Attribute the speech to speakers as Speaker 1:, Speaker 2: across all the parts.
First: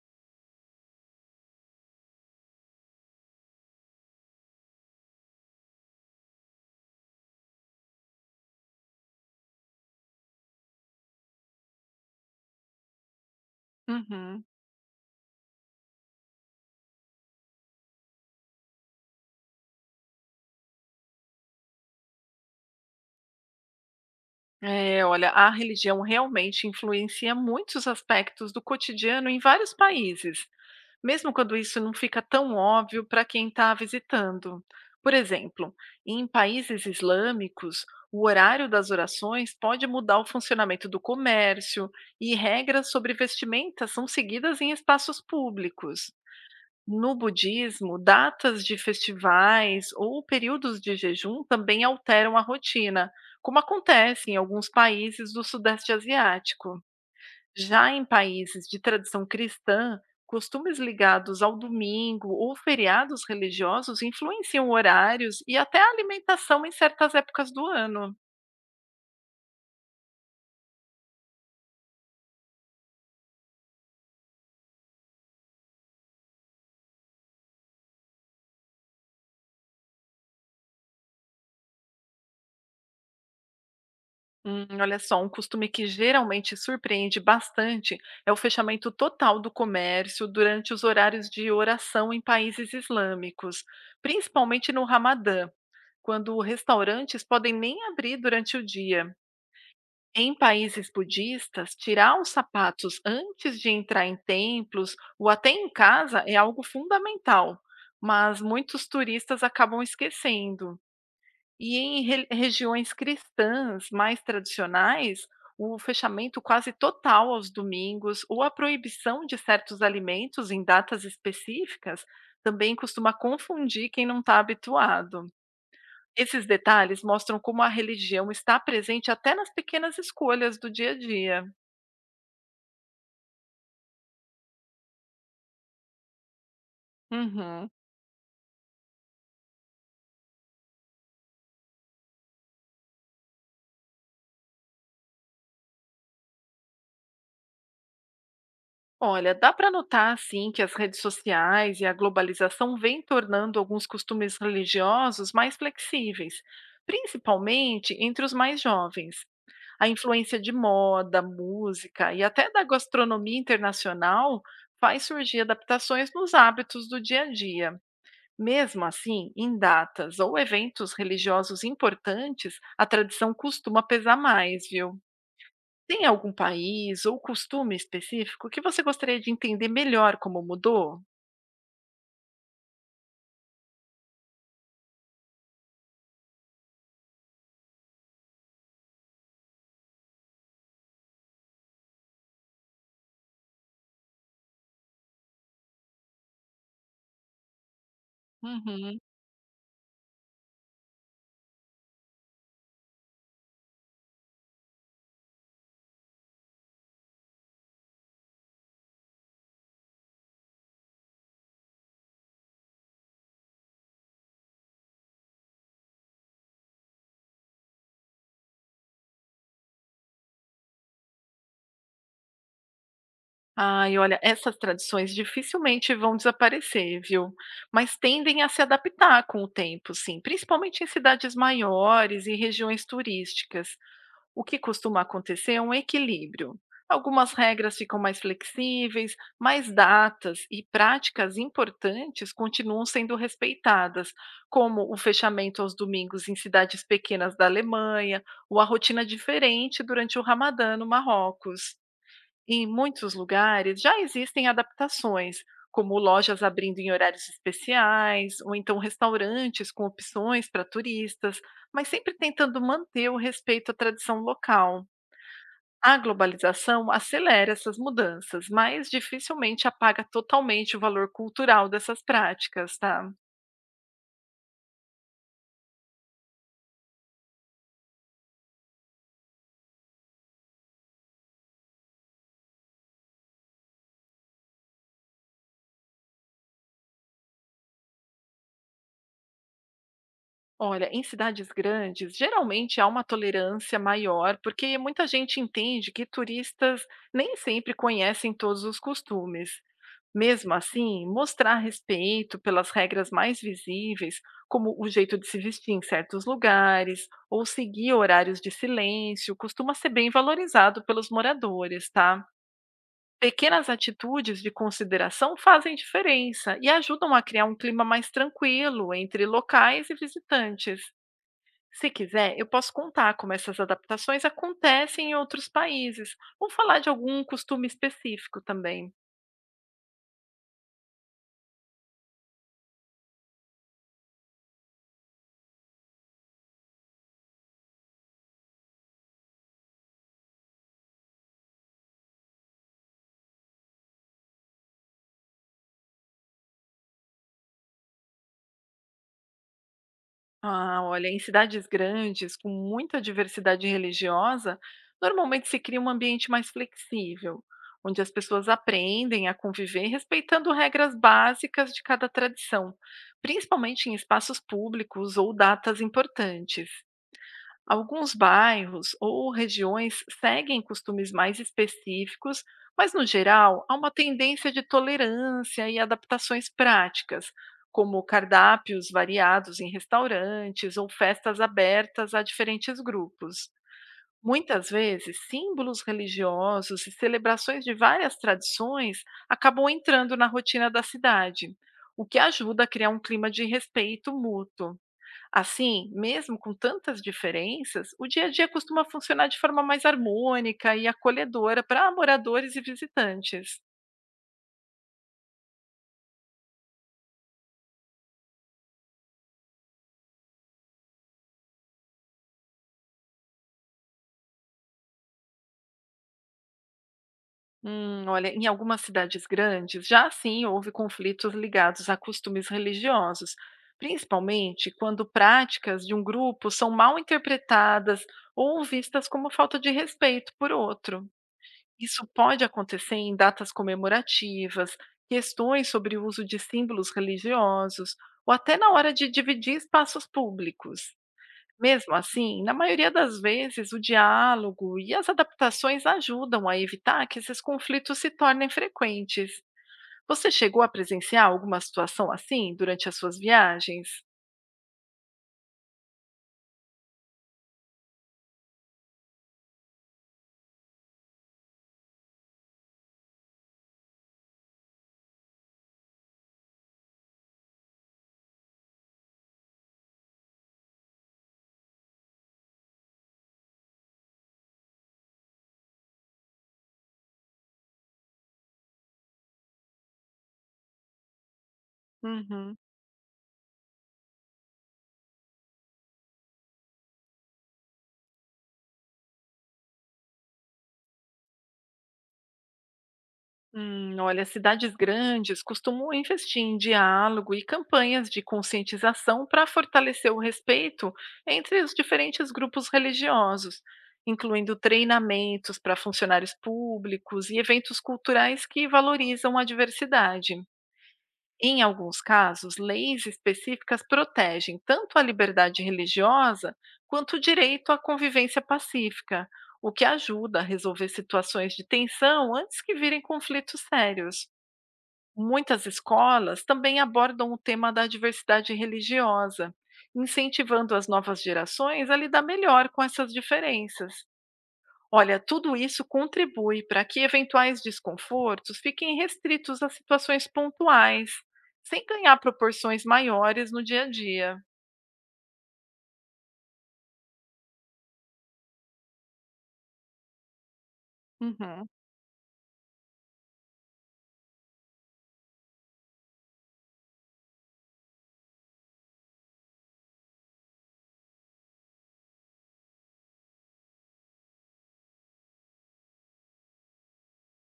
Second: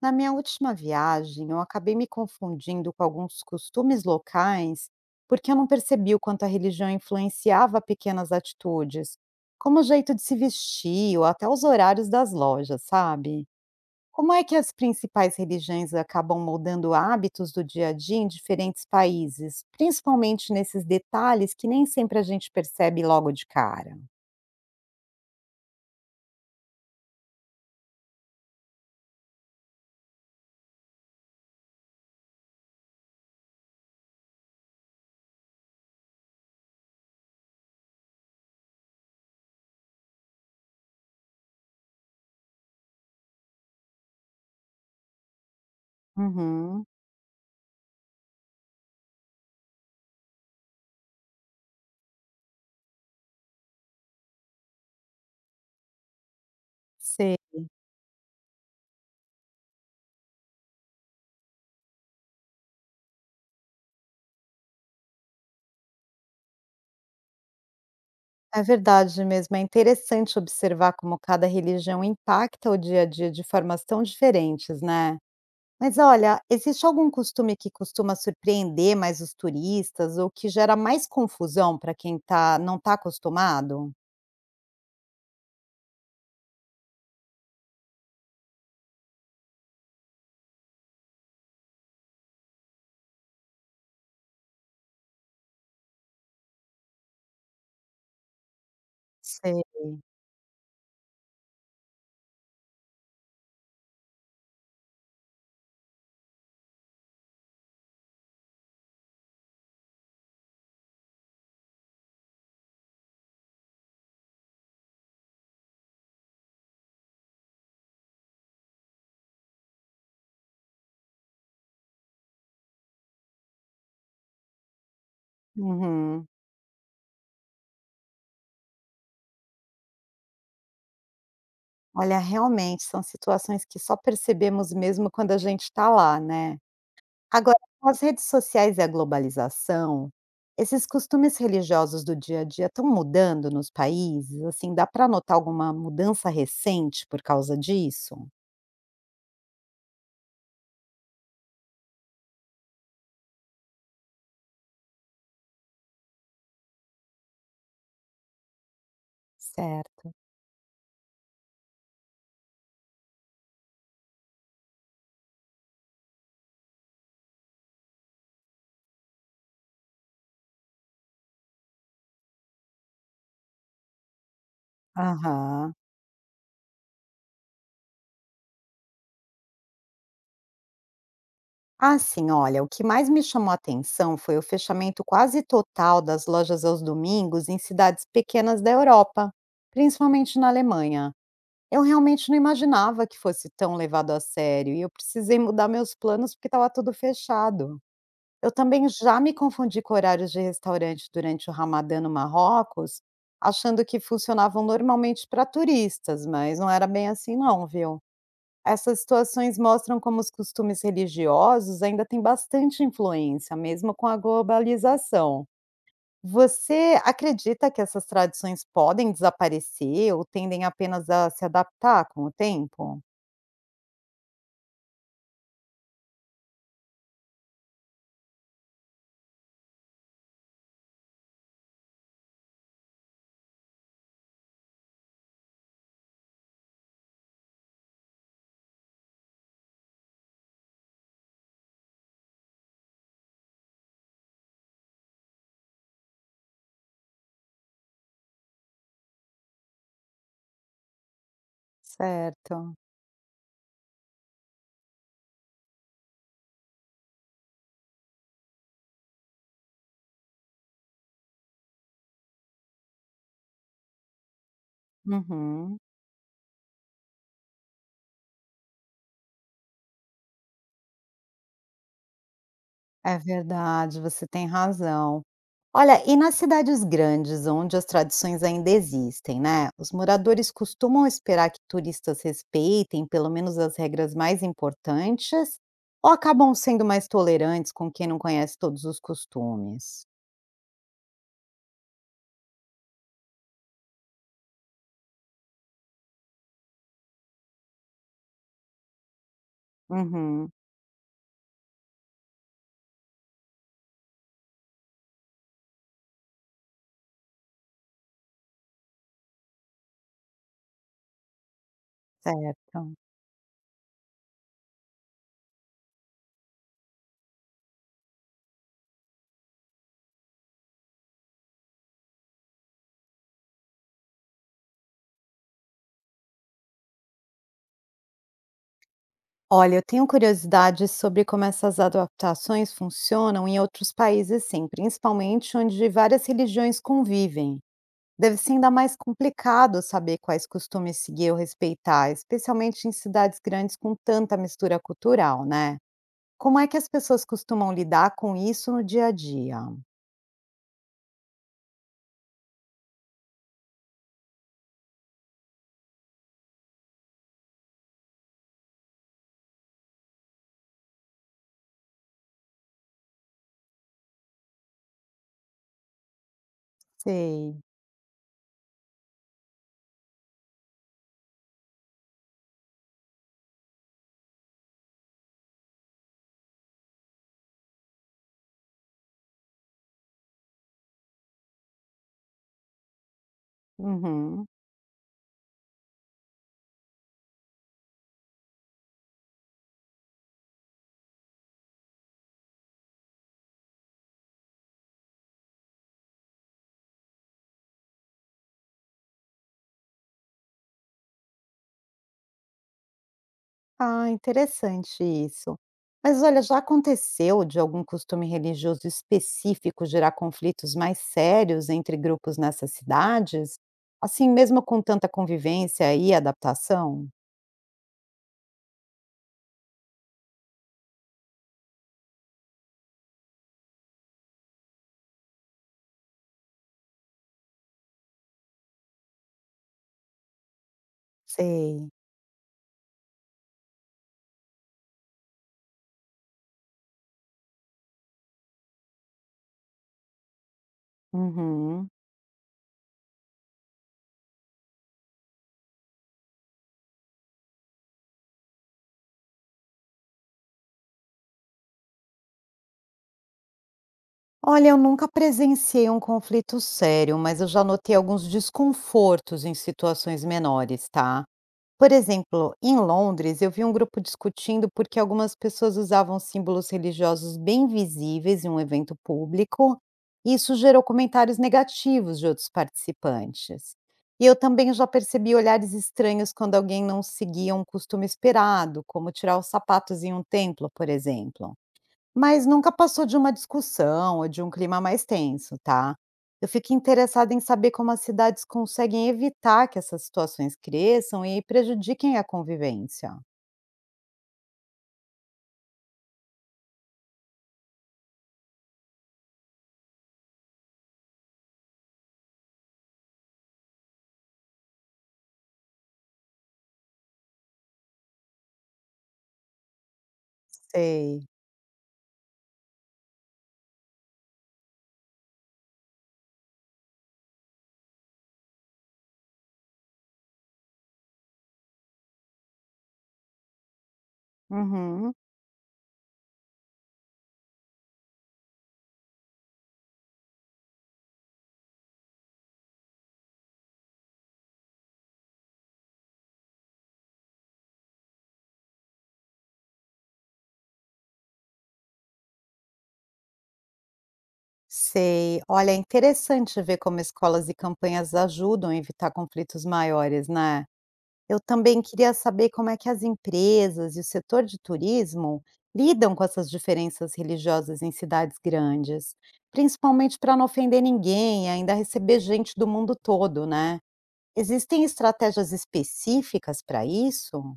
Speaker 1: Na minha última viagem, eu acabei me confundindo com alguns costumes locais porque eu não percebi o quanto a religião influenciava pequenas atitudes, como o jeito de se vestir ou até os horários das lojas, sabe? Como é
Speaker 2: Uhum.
Speaker 1: que as principais religiões acabam moldando hábitos do dia a dia em diferentes países, principalmente nesses detalhes que nem sempre a gente percebe logo de cara?
Speaker 2: É, olha, a religião realmente influencia muitos aspectos do cotidiano em vários países, mesmo quando isso não fica tão óbvio para quem está visitando. Por exemplo, em países islâmicos, o horário das orações pode mudar o funcionamento do comércio e regras sobre vestimentas são seguidas em espaços públicos.
Speaker 1: Uhum,
Speaker 2: No budismo, datas de festivais ou períodos de jejum também alteram a rotina, como acontece em alguns países do Sudeste Asiático.
Speaker 1: sei.
Speaker 2: Já em países de tradição cristã, costumes ligados ao domingo ou feriados religiosos influenciam horários e até a alimentação em certas épocas do ano.
Speaker 1: É verdade mesmo, é interessante observar como cada religião impacta o dia a dia de formas tão diferentes, né? Mas olha, existe algum costume que costuma surpreender mais os turistas ou que gera mais confusão para quem tá, não está acostumado?
Speaker 2: Olha só, um costume que geralmente surpreende bastante é o fechamento total do comércio durante os horários de oração em países islâmicos, principalmente no Ramadã, quando restaurantes podem nem abrir durante o dia.
Speaker 1: Sei.
Speaker 2: Em países budistas, tirar os sapatos antes de entrar em templos ou até em casa é algo fundamental, mas muitos turistas acabam esquecendo. E em re regiões cristãs mais tradicionais, o fechamento quase total aos domingos ou a proibição de certos alimentos em datas específicas também costuma confundir quem não está habituado.
Speaker 1: Uhum.
Speaker 2: Esses detalhes mostram como a religião está presente até nas pequenas escolhas do dia a dia.
Speaker 1: Olha, realmente são situações que só percebemos mesmo quando a gente está lá, né? Agora,
Speaker 2: Uhum.
Speaker 1: com as redes sociais e a globalização, esses costumes religiosos do dia a dia estão mudando nos países? Assim, dá para notar alguma mudança recente por causa disso?
Speaker 2: Olha, dá para notar assim que as redes sociais e a globalização vêm tornando alguns costumes religiosos mais flexíveis, principalmente entre os mais jovens. A
Speaker 1: Certo.
Speaker 2: influência de moda, música e até da gastronomia internacional faz surgir adaptações nos hábitos do dia a dia. Mesmo assim, em datas ou eventos religiosos importantes, a tradição costuma pesar mais, viu?
Speaker 1: Aham.
Speaker 2: Tem algum país ou costume específico que você gostaria de entender melhor como mudou?
Speaker 1: Ah, sim, olha, o que mais me chamou a atenção foi o fechamento quase total das lojas aos domingos em cidades pequenas da Europa, principalmente na Alemanha. Eu realmente não imaginava que fosse tão levado a sério e eu precisei mudar meus planos porque estava tudo fechado. Eu também
Speaker 2: Uhum.
Speaker 1: já me confundi com horários de restaurante durante o Ramadã no Marrocos, achando que funcionavam normalmente para turistas, mas não era bem assim não, viu? Essas situações mostram como os costumes religiosos ainda têm bastante influência, mesmo com a globalização. Você acredita que essas tradições podem desaparecer ou tendem apenas a se adaptar com o tempo?
Speaker 2: Ai, olha, essas tradições dificilmente vão desaparecer, viu? Mas tendem a se adaptar com o tempo, sim, principalmente em cidades maiores e regiões turísticas. O que costuma acontecer é um equilíbrio. Algumas regras ficam mais flexíveis, mas datas e práticas importantes continuam sendo respeitadas, como o fechamento aos domingos em cidades pequenas da Alemanha, ou a rotina diferente durante o Ramadã no Marrocos. Em
Speaker 1: Certo.
Speaker 2: muitos lugares já existem adaptações, como lojas abrindo em horários especiais, ou então restaurantes com opções para turistas, mas sempre tentando manter o respeito à tradição local.
Speaker 1: Uhum.
Speaker 2: A globalização acelera essas mudanças, mas dificilmente apaga totalmente o valor cultural dessas práticas, tá?
Speaker 1: É verdade, você tem razão. Olha, e nas cidades grandes, onde as tradições ainda existem, né? Os moradores costumam esperar que turistas respeitem pelo menos as regras mais importantes ou acabam sendo mais tolerantes com quem não conhece todos os costumes?
Speaker 2: Olha, em cidades grandes, geralmente há uma tolerância maior, porque muita gente entende que turistas nem sempre conhecem todos os costumes.
Speaker 1: Uhum,
Speaker 2: Mesmo assim, mostrar respeito pelas regras mais visíveis, como o jeito de se vestir em certos lugares, ou seguir horários de silêncio, costuma ser bem valorizado pelos moradores, tá?
Speaker 1: certo.
Speaker 2: Pequenas atitudes de consideração fazem diferença e ajudam a criar um clima mais tranquilo entre locais e visitantes. Se quiser, eu posso contar como essas adaptações acontecem em outros países, ou falar de algum costume específico também.
Speaker 1: Olha, eu tenho curiosidade sobre como essas adaptações funcionam em outros países, sim, principalmente onde várias religiões convivem. Deve ser ainda mais complicado saber quais costumes seguir ou respeitar, especialmente em cidades grandes com tanta mistura cultural, né? Como é que as pessoas costumam lidar com isso no dia a dia?
Speaker 2: Ah, olha, em cidades grandes, com muita diversidade religiosa, normalmente se cria um ambiente mais flexível, onde as pessoas aprendem a conviver respeitando regras básicas de cada tradição, principalmente em espaços públicos ou datas importantes.
Speaker 1: Sei.
Speaker 2: Alguns bairros ou regiões seguem costumes mais específicos, mas no geral há uma tendência de tolerância e adaptações práticas, como cardápios variados em restaurantes ou festas abertas a diferentes grupos.
Speaker 1: Uhum.
Speaker 2: Muitas vezes, símbolos religiosos e celebrações de várias tradições acabam entrando na rotina da cidade, o que ajuda a criar um clima de respeito mútuo. Assim, mesmo com tantas diferenças, o dia a dia costuma funcionar de forma mais harmônica e acolhedora para moradores e visitantes.
Speaker 1: Ah, interessante isso. Mas olha, já aconteceu de algum costume religioso específico gerar conflitos mais sérios entre grupos nessas cidades? Assim, mesmo com tanta convivência e adaptação?
Speaker 2: Olha, em algumas cidades grandes, já sim houve conflitos ligados a costumes religiosos, principalmente quando práticas de um grupo são mal interpretadas ou vistas como falta de respeito por outro.
Speaker 1: Sei.
Speaker 2: Isso pode acontecer em datas comemorativas, questões sobre o uso de símbolos religiosos ou até na hora de dividir espaços públicos.
Speaker 1: Uhum.
Speaker 2: Mesmo assim, na maioria das vezes, o diálogo e as adaptações ajudam a evitar que esses conflitos se tornem frequentes. Você chegou a presenciar alguma situação assim durante as suas viagens?
Speaker 1: Olha, eu nunca presenciei um conflito sério, mas eu já notei alguns desconfortos em situações menores, tá? Por exemplo, em Londres, eu vi um grupo discutindo porque algumas pessoas usavam símbolos religiosos bem visíveis em um evento público, e isso gerou comentários negativos de outros participantes. E eu também já percebi olhares estranhos quando alguém não seguia um costume esperado, como tirar os sapatos em um templo, por exemplo. Mas
Speaker 2: Uhum.
Speaker 1: nunca passou de uma discussão ou de um clima mais tenso, tá? Eu fico interessada em saber como as cidades conseguem evitar que essas situações cresçam e prejudiquem a convivência.
Speaker 2: Olha, cidades grandes costumam investir em diálogo e campanhas de conscientização para fortalecer o respeito entre os diferentes grupos religiosos, incluindo treinamentos para funcionários públicos e eventos culturais que valorizam a diversidade.
Speaker 1: Sei.
Speaker 2: Em alguns casos, leis específicas protegem tanto a liberdade religiosa quanto o direito à convivência pacífica, o que ajuda a resolver situações de tensão antes que virem conflitos sérios.
Speaker 1: Uhum.
Speaker 2: Muitas escolas também abordam o tema da diversidade religiosa, incentivando as novas gerações a lidar melhor com essas diferenças. Olha, tudo isso contribui para que eventuais desconfortos fiquem restritos a situações pontuais, sem ganhar proporções maiores no dia a dia.
Speaker 1: Sei. Olha, é interessante ver como escolas e campanhas ajudam a evitar conflitos maiores, né? Eu
Speaker 2: Uhum.
Speaker 1: também queria saber como é que as empresas e o setor de turismo lidam com essas diferenças religiosas em cidades grandes, principalmente para não ofender ninguém e ainda receber gente do mundo todo, né? Existem estratégias específicas para isso?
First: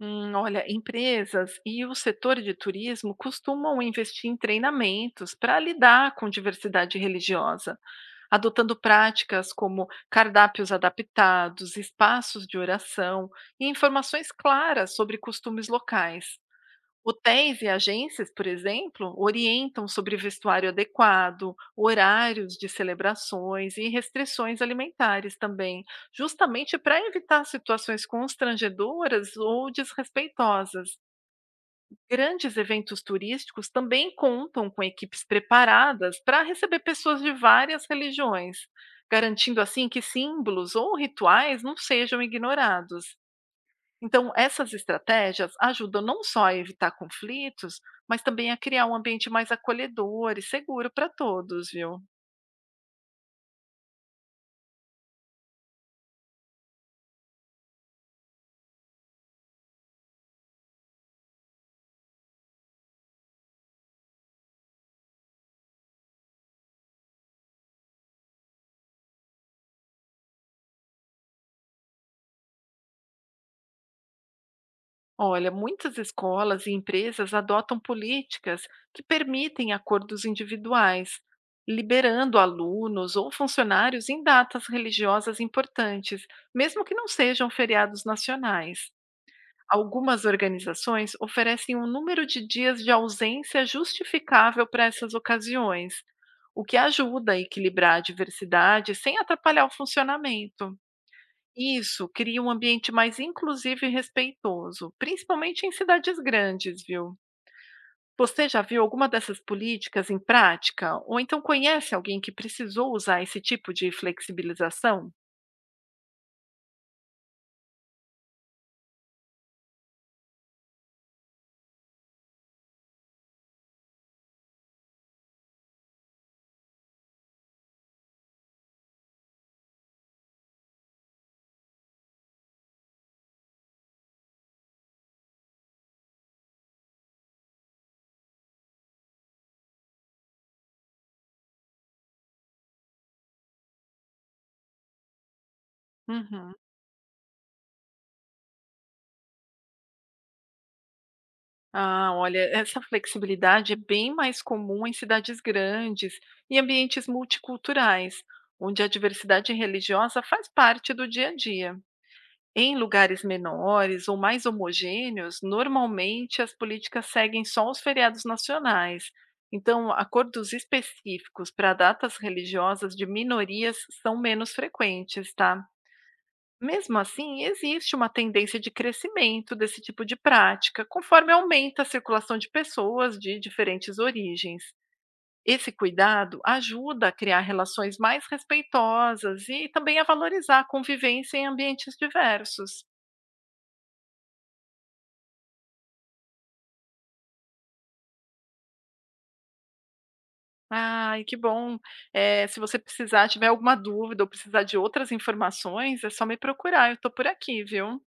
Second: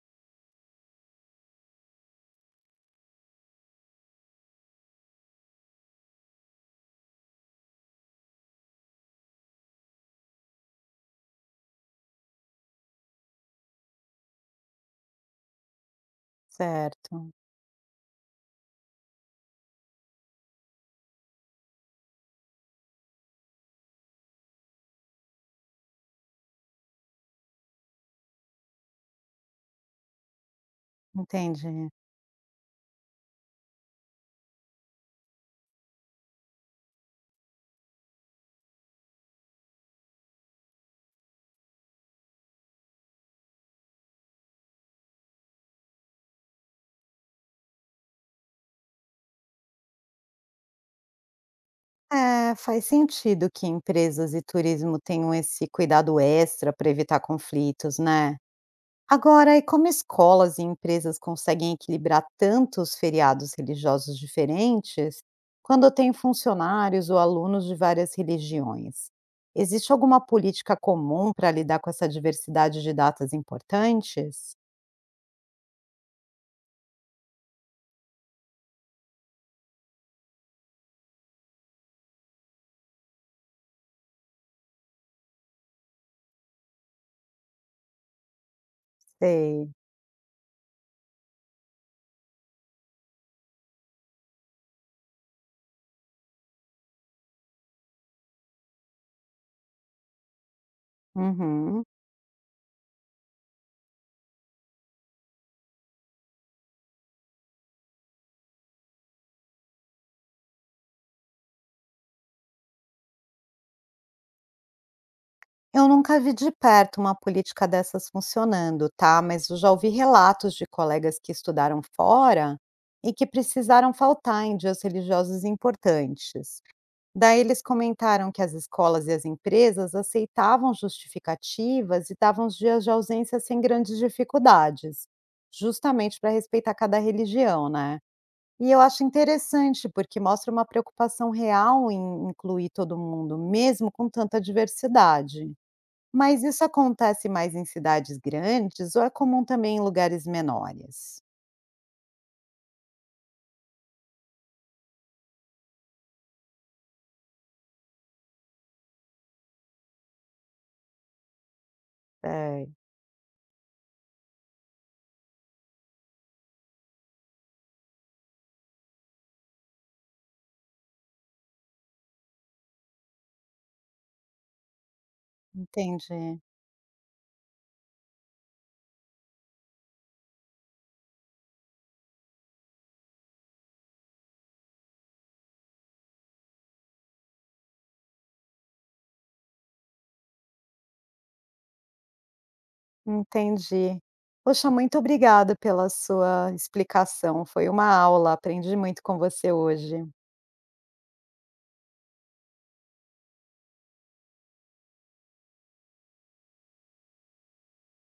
Speaker 2: Olha, empresas e o setor de turismo costumam investir em treinamentos para lidar com diversidade religiosa, adotando práticas como cardápios adaptados, espaços de oração e informações claras sobre costumes locais.
Speaker 1: Certo,
Speaker 2: Hotéis e agências, por exemplo, orientam sobre vestuário adequado, horários de celebrações e restrições alimentares também, justamente para evitar situações constrangedoras ou desrespeitosas.
Speaker 1: entendi.
Speaker 2: Grandes eventos turísticos também contam com equipes preparadas para receber pessoas de várias religiões, garantindo assim que símbolos ou rituais não sejam ignorados. Então, essas estratégias ajudam não só a evitar conflitos, mas também a criar um ambiente mais acolhedor e seguro para todos, viu?
Speaker 1: É, faz sentido que empresas e turismo tenham esse cuidado extra para evitar conflitos, né? Agora, e como escolas e empresas conseguem equilibrar tantos feriados religiosos diferentes quando tem funcionários ou alunos de várias religiões? Existe alguma política comum para lidar com essa diversidade de datas importantes?
Speaker 2: Olha, muitas escolas e empresas adotam políticas que permitem acordos individuais, liberando alunos ou funcionários em datas religiosas importantes, mesmo que não sejam feriados nacionais.
Speaker 1: Sei.
Speaker 2: Algumas organizações oferecem um número de dias de ausência justificável para essas ocasiões, o que ajuda a equilibrar a diversidade sem atrapalhar o funcionamento.
Speaker 1: Uhum.
Speaker 2: Isso cria um ambiente mais inclusivo e respeitoso, principalmente em cidades grandes, viu? Você já viu alguma dessas políticas em prática? Ou então conhece alguém que precisou usar esse tipo de flexibilização?
Speaker 1: Eu nunca vi de perto uma política dessas funcionando, tá? Mas eu já ouvi relatos de colegas que estudaram fora e que precisaram faltar em dias religiosos importantes. Daí eles comentaram que as escolas e as empresas aceitavam justificativas e davam os dias de ausência sem grandes dificuldades, justamente para respeitar cada religião, né. E eu acho interessante, porque mostra uma preocupação real em incluir todo mundo, mesmo com tanta diversidade. Mas
Speaker 2: Uhum.
Speaker 1: isso acontece mais em cidades grandes ou é comum também em lugares menores?
Speaker 2: Ah, olha, essa flexibilidade é bem mais comum em cidades grandes e ambientes multiculturais, onde a diversidade religiosa faz parte do dia a dia.
Speaker 1: É,
Speaker 2: Em lugares menores ou mais homogêneos, normalmente as políticas seguem só os feriados nacionais. Então, acordos específicos para datas religiosas de minorias são menos frequentes, tá?
Speaker 1: entendi.
Speaker 2: Mesmo assim, existe uma tendência de crescimento desse tipo de prática, conforme aumenta a circulação de pessoas de diferentes origens. Esse cuidado ajuda a criar relações mais respeitosas e também a valorizar a convivência em ambientes diversos.
Speaker 1: Entendi. Poxa, muito obrigada pela sua explicação, foi uma aula, aprendi muito com você hoje.
Speaker 2: Ai, que bom! Se você precisar, tiver alguma dúvida ou precisar de outras informações, é só me procurar, eu estou por aqui, viu?